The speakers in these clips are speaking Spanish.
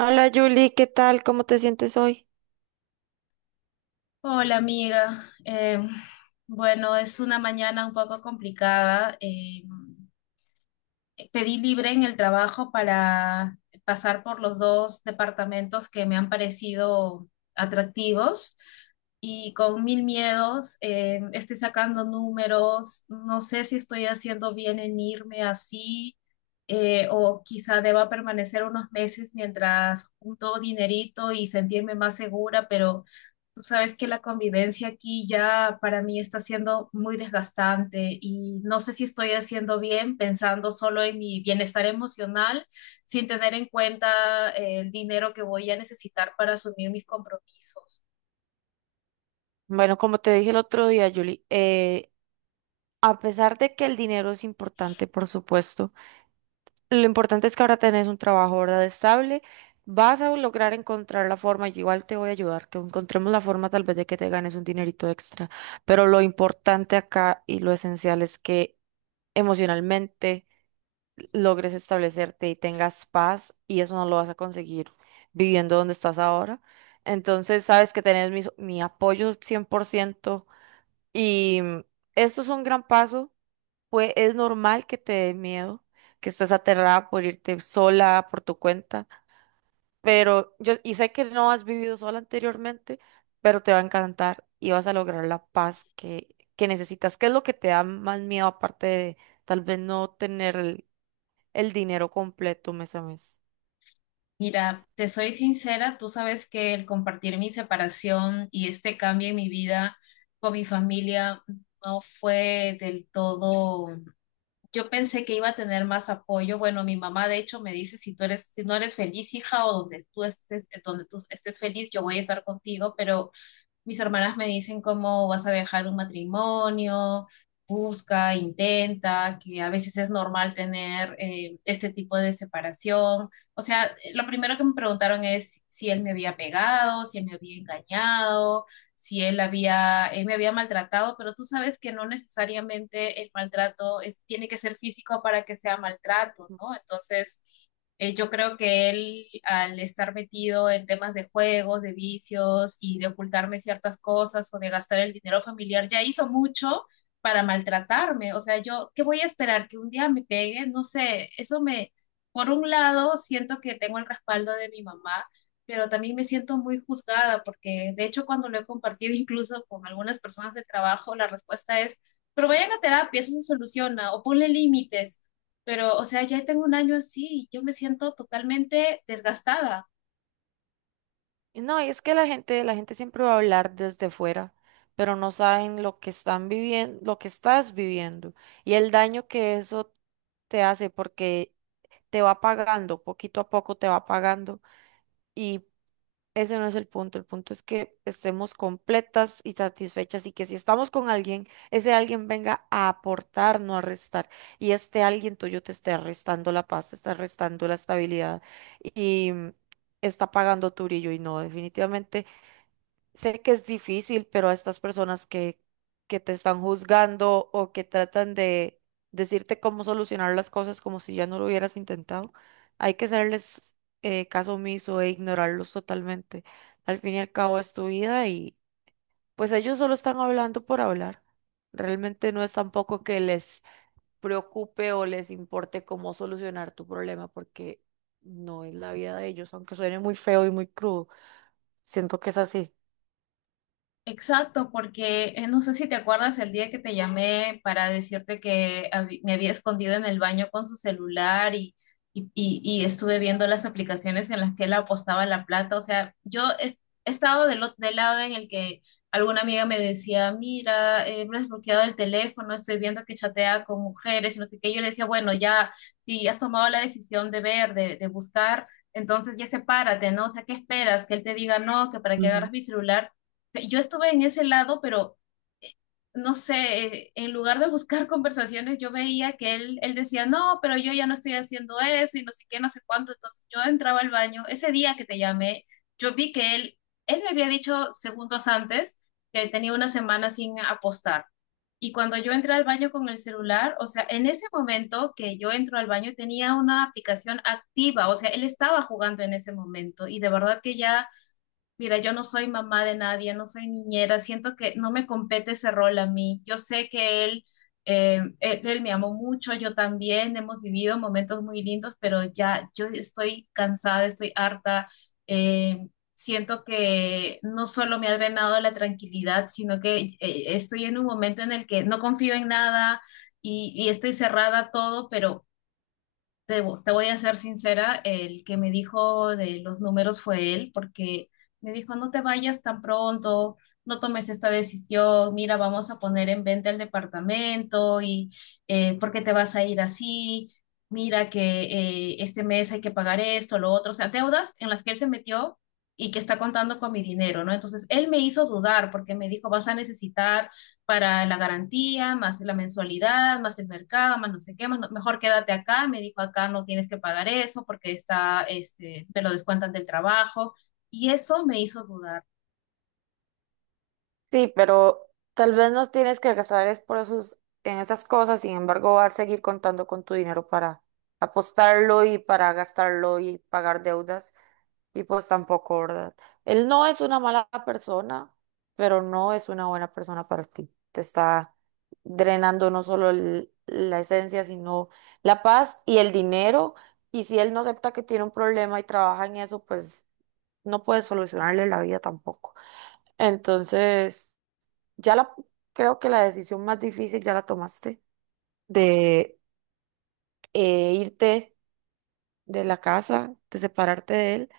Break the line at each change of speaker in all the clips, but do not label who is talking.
Hola Julie, ¿qué tal? ¿Cómo te sientes hoy?
Hola amiga. Em, bueno, es una mañana un poco complicada. Pedí libre en el trabajo para pasar por los dos departamentos que me han parecido atractivos y con mil miedos estoy sacando números, no sé si estoy haciendo bien en irme así, o quizá deba permanecer unos meses mientras junto dinerito y sentirme más segura, pero... Tú sabes que la convivencia aquí ya para mí está siendo muy desgastante y no sé si estoy haciendo bien pensando solo en mi bienestar emocional sin tener en cuenta, el dinero que voy a necesitar para asumir mis compromisos.
Bueno, como te dije el otro día, Julie, a pesar de que el dinero es importante, por supuesto, lo importante es que ahora tenés un trabajo, ¿verdad? Estable, vas a lograr encontrar la forma, yo igual te voy a ayudar, que encontremos la forma tal vez de que te ganes un dinerito extra, pero lo importante acá y lo esencial es que emocionalmente logres establecerte y tengas paz, y eso no lo vas a conseguir viviendo donde estás ahora. Entonces, sabes que tenés mi apoyo 100% y esto es un gran paso, pues es normal que te dé miedo, que estés aterrada por irte sola por tu cuenta, pero yo sé que no has vivido sola anteriormente, pero te va a encantar y vas a lograr la paz que necesitas. ¿Qué es lo que te da más miedo aparte de tal vez no tener el dinero completo mes a mes?
Mira, te soy sincera, tú sabes que el compartir mi separación y este cambio en mi vida con mi familia no fue del todo. Yo pensé que iba a tener más apoyo. Bueno, mi mamá de hecho me dice, si tú eres, si no eres feliz, hija, o donde tú estés feliz, yo voy a estar contigo, pero mis hermanas me dicen cómo vas a dejar un matrimonio, busca, intenta, que a veces es normal tener, este tipo de separación. O sea, lo primero que me preguntaron es si él me había pegado, si él me había engañado, si él había, él me había maltratado, pero tú sabes que no necesariamente el maltrato es, tiene que ser físico para que sea maltrato, ¿no? Entonces, yo creo que él, al estar metido en temas de juegos, de vicios y de ocultarme ciertas cosas o de gastar el dinero familiar, ya hizo mucho para maltratarme. O sea, yo, ¿qué voy a esperar? ¿Que un día me pegue? No sé, eso me, por un lado, siento que tengo el respaldo de mi mamá, pero también me siento muy juzgada porque, de hecho, cuando lo he compartido incluso con algunas personas de trabajo, la respuesta es, pero vayan a terapia, eso se soluciona, o ponle límites, pero, o sea, ya tengo un año así, y yo me siento totalmente desgastada.
Y no, y es que la gente siempre va a hablar desde fuera, pero no saben lo que están viviendo, lo que estás viviendo y el daño que eso te hace porque te va pagando, poquito a poco te va pagando. y Ese no es el punto es que estemos completas y satisfechas y que si estamos con alguien, ese alguien venga a aportar, no a restar. Y este alguien tuyo te esté restando la paz, te está restando la estabilidad y está pagando tu brillo. Y no, definitivamente. Sé que es difícil, pero a estas personas que te están juzgando o que tratan de decirte cómo solucionar las cosas como si ya no lo hubieras intentado, hay que hacerles caso omiso e ignorarlos totalmente. Al fin y al cabo es tu vida y pues ellos solo están hablando por hablar. Realmente no es tampoco que les preocupe o les importe cómo solucionar tu problema porque no es la vida de ellos, aunque suene muy feo y muy crudo. Siento que es así.
Exacto, porque no sé si te acuerdas el día que te llamé para decirte que me había escondido en el baño con su celular y estuve viendo las aplicaciones en las que él apostaba la plata. O sea, yo he, he estado del, del lado en el que alguna amiga me decía, mira, me has bloqueado el teléfono, estoy viendo que chatea con mujeres y no sé qué. Yo le decía, bueno, ya, si has tomado la decisión de ver, de buscar, entonces ya sepárate, ¿no? O sea, ¿qué esperas? Que él te diga, no, que para qué agarras mi celular. Yo estuve en ese lado, pero no sé, en lugar de buscar conversaciones, yo veía que él decía, no, pero yo ya no estoy haciendo eso y no sé qué, no sé cuánto. Entonces yo entraba al baño, ese día que te llamé, yo vi que él me había dicho segundos antes que tenía una semana sin apostar. Y cuando yo entré al baño con el celular, o sea, en ese momento que yo entro al baño tenía una aplicación activa, o sea, él estaba jugando en ese momento y de verdad que ya... Mira, yo no soy mamá de nadie, no soy niñera, siento que no me compete ese rol a mí. Yo sé que él, él me amó mucho, yo también, hemos vivido momentos muy lindos, pero ya yo estoy cansada, estoy harta. eh, Siento que no solo me ha drenado la tranquilidad, sino que, estoy en un momento en el que no confío en nada y estoy cerrada a todo, pero te, te voy a ser sincera, el que me dijo de los números fue él, porque me dijo, no te vayas tan pronto, no tomes esta decisión, mira, vamos a poner en venta el departamento y, ¿por qué te vas a ir así? Mira que, este mes hay que pagar esto, lo otro, o sea, deudas en las que él se metió y que está contando con mi dinero, ¿no? Entonces, él me hizo dudar porque me dijo, vas a necesitar para la garantía, más la mensualidad, más el mercado, más no sé qué, más mejor quédate acá, me dijo acá no tienes que pagar eso porque está, este, me lo descuentan del trabajo y eso me hizo dudar.
Sí, pero tal vez no tienes que gastar es por esos, en esas cosas, sin embargo, vas a seguir contando con tu dinero para apostarlo y para gastarlo y pagar deudas, y pues tampoco, ¿verdad? Él no es una mala persona, pero no es una buena persona para ti. Te está drenando no solo la esencia, sino la paz y el dinero, y si él no acepta que tiene un problema y trabaja en eso, pues no puedes solucionarle la vida tampoco. Entonces… Ya la, creo que la decisión más difícil ya la tomaste, de irte de la casa, de separarte de él.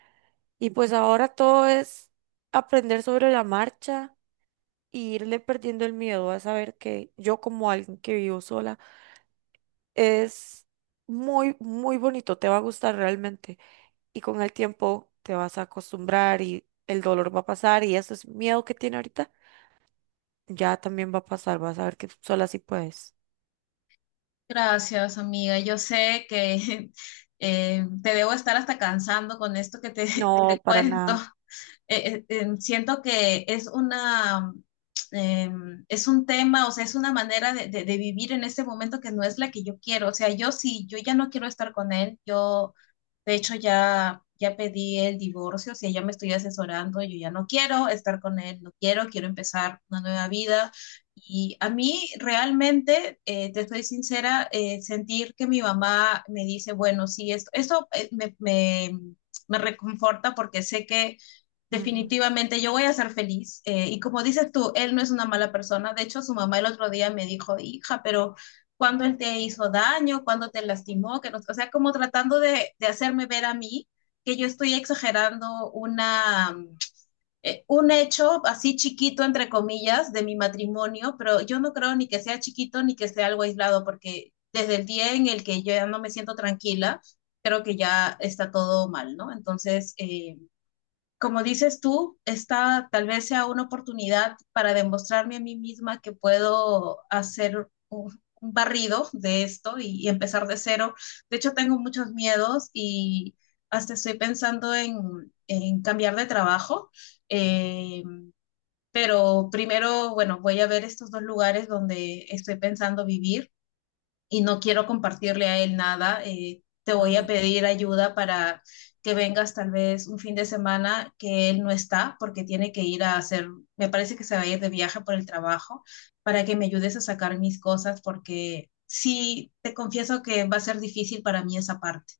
Y pues ahora todo es aprender sobre la marcha e irle perdiendo el miedo a saber que yo como alguien que vivo sola es muy, muy bonito, te va a gustar realmente. Y con el tiempo te vas a acostumbrar y el dolor va a pasar y ese miedo que tiene ahorita ya también va a pasar, vas a ver que sola sí puedes.
Gracias, amiga. Yo sé que te debo estar hasta cansando con esto que que te
No, para
cuento.
nada.
Siento que es una, eh, es un tema, o sea, es una manera de, de vivir en este momento que no es la que yo quiero. O sea, yo sí, yo ya no quiero estar con él. Yo, de hecho, ya pedí el divorcio, o sea, ya me estoy asesorando, yo ya no quiero estar con él, no quiero, quiero empezar una nueva vida. Y a mí realmente, te estoy sincera, sentir que mi mamá me dice, bueno, sí, esto, me reconforta porque sé que
Ujú.
definitivamente yo voy a ser feliz. Y como dices tú, él no es una mala persona. De hecho, su mamá el otro día me dijo, hija, pero cuando él te hizo daño, cuando te lastimó, que no, o sea, como tratando de hacerme ver a mí que yo estoy exagerando una, un hecho así chiquito, entre comillas, de mi matrimonio, pero yo no creo ni que sea chiquito ni que sea algo aislado, porque desde el día en el que yo ya no me siento tranquila, creo que ya está todo mal, ¿no? Entonces, como dices tú, esta tal vez sea una oportunidad para demostrarme a mí misma que puedo hacer un barrido de esto y empezar de cero. De hecho, tengo muchos miedos y hasta estoy pensando en cambiar de trabajo. Eh, pero primero, bueno, voy a ver estos dos lugares donde estoy pensando vivir y no quiero compartirle a él nada. Te voy a
Ajá.
pedir ayuda para que vengas tal vez un fin de semana que él no está porque tiene que ir a hacer, me parece que se va a ir de viaje por el trabajo, para que me ayudes a sacar mis cosas porque sí, te confieso que va a ser difícil para mí esa parte.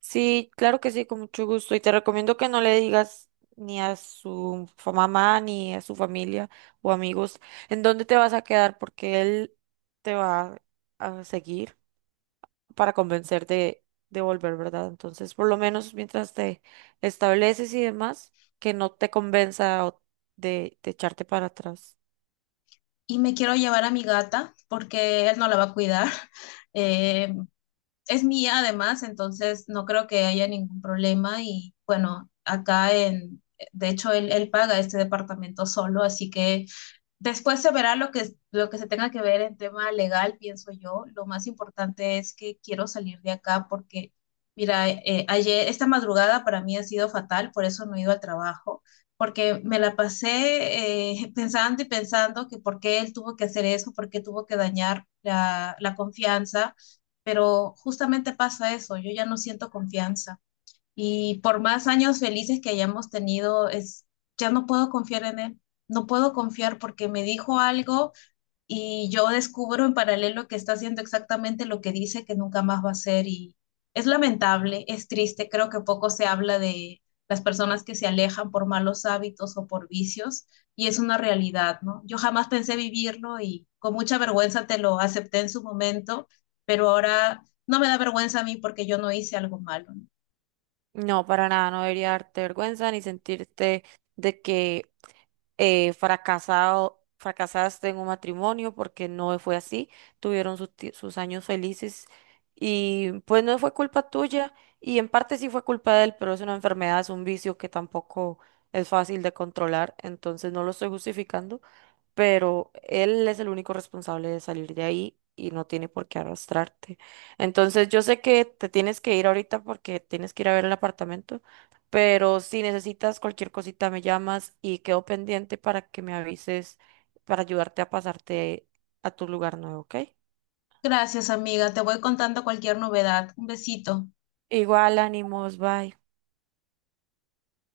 Sí, claro que sí, con mucho gusto. Y te recomiendo que no le digas ni a su mamá, ni a su familia o amigos en dónde te vas a quedar, porque él te va a seguir para convencerte de volver, ¿verdad? Entonces, por lo menos mientras te estableces y demás, que no te convenza o de echarte para atrás.
Y me quiero llevar a mi gata porque él no la va a cuidar. Eh, es mía además, entonces no creo que haya ningún problema y bueno, acá en, de hecho él, él paga este departamento solo, así que... Después se verá lo que se tenga que ver en tema legal, pienso yo. Lo más importante es que quiero salir de acá porque, mira, ayer, esta madrugada para mí ha sido fatal, por eso no he ido al trabajo, porque me la pasé pensando y pensando que por qué él tuvo que hacer eso, por qué tuvo que dañar la confianza, pero justamente pasa eso, yo ya no siento confianza. Y por más años felices que hayamos tenido, es, ya no puedo confiar en él. No puedo confiar porque me dijo algo y yo descubro en paralelo que está haciendo exactamente lo que dice que nunca más va a hacer. Y es lamentable, es triste. Creo que poco se habla de las personas que se alejan por malos hábitos o por vicios. Y es una realidad, ¿no? Yo jamás pensé vivirlo y con mucha vergüenza te lo acepté en su momento, pero ahora no me da vergüenza a mí porque yo no hice algo malo, ¿no?
No, para nada, no debería darte vergüenza ni sentirte de que fracasaste en un matrimonio porque no fue así, tuvieron sus, sus años felices y pues no fue culpa tuya y en parte sí fue culpa de él, pero es una enfermedad, es un vicio que tampoco es fácil de controlar, entonces no lo estoy justificando, pero él es el único responsable de salir de ahí y no tiene por qué arrastrarte. Entonces, yo sé que te tienes que ir ahorita porque tienes que ir a ver el apartamento, pero si necesitas cualquier cosita me llamas y quedo pendiente para que me avises para ayudarte a pasarte a tu lugar nuevo, ¿ok?
Gracias, amiga. Te voy contando cualquier novedad. Un besito.
Igual, ánimos, bye.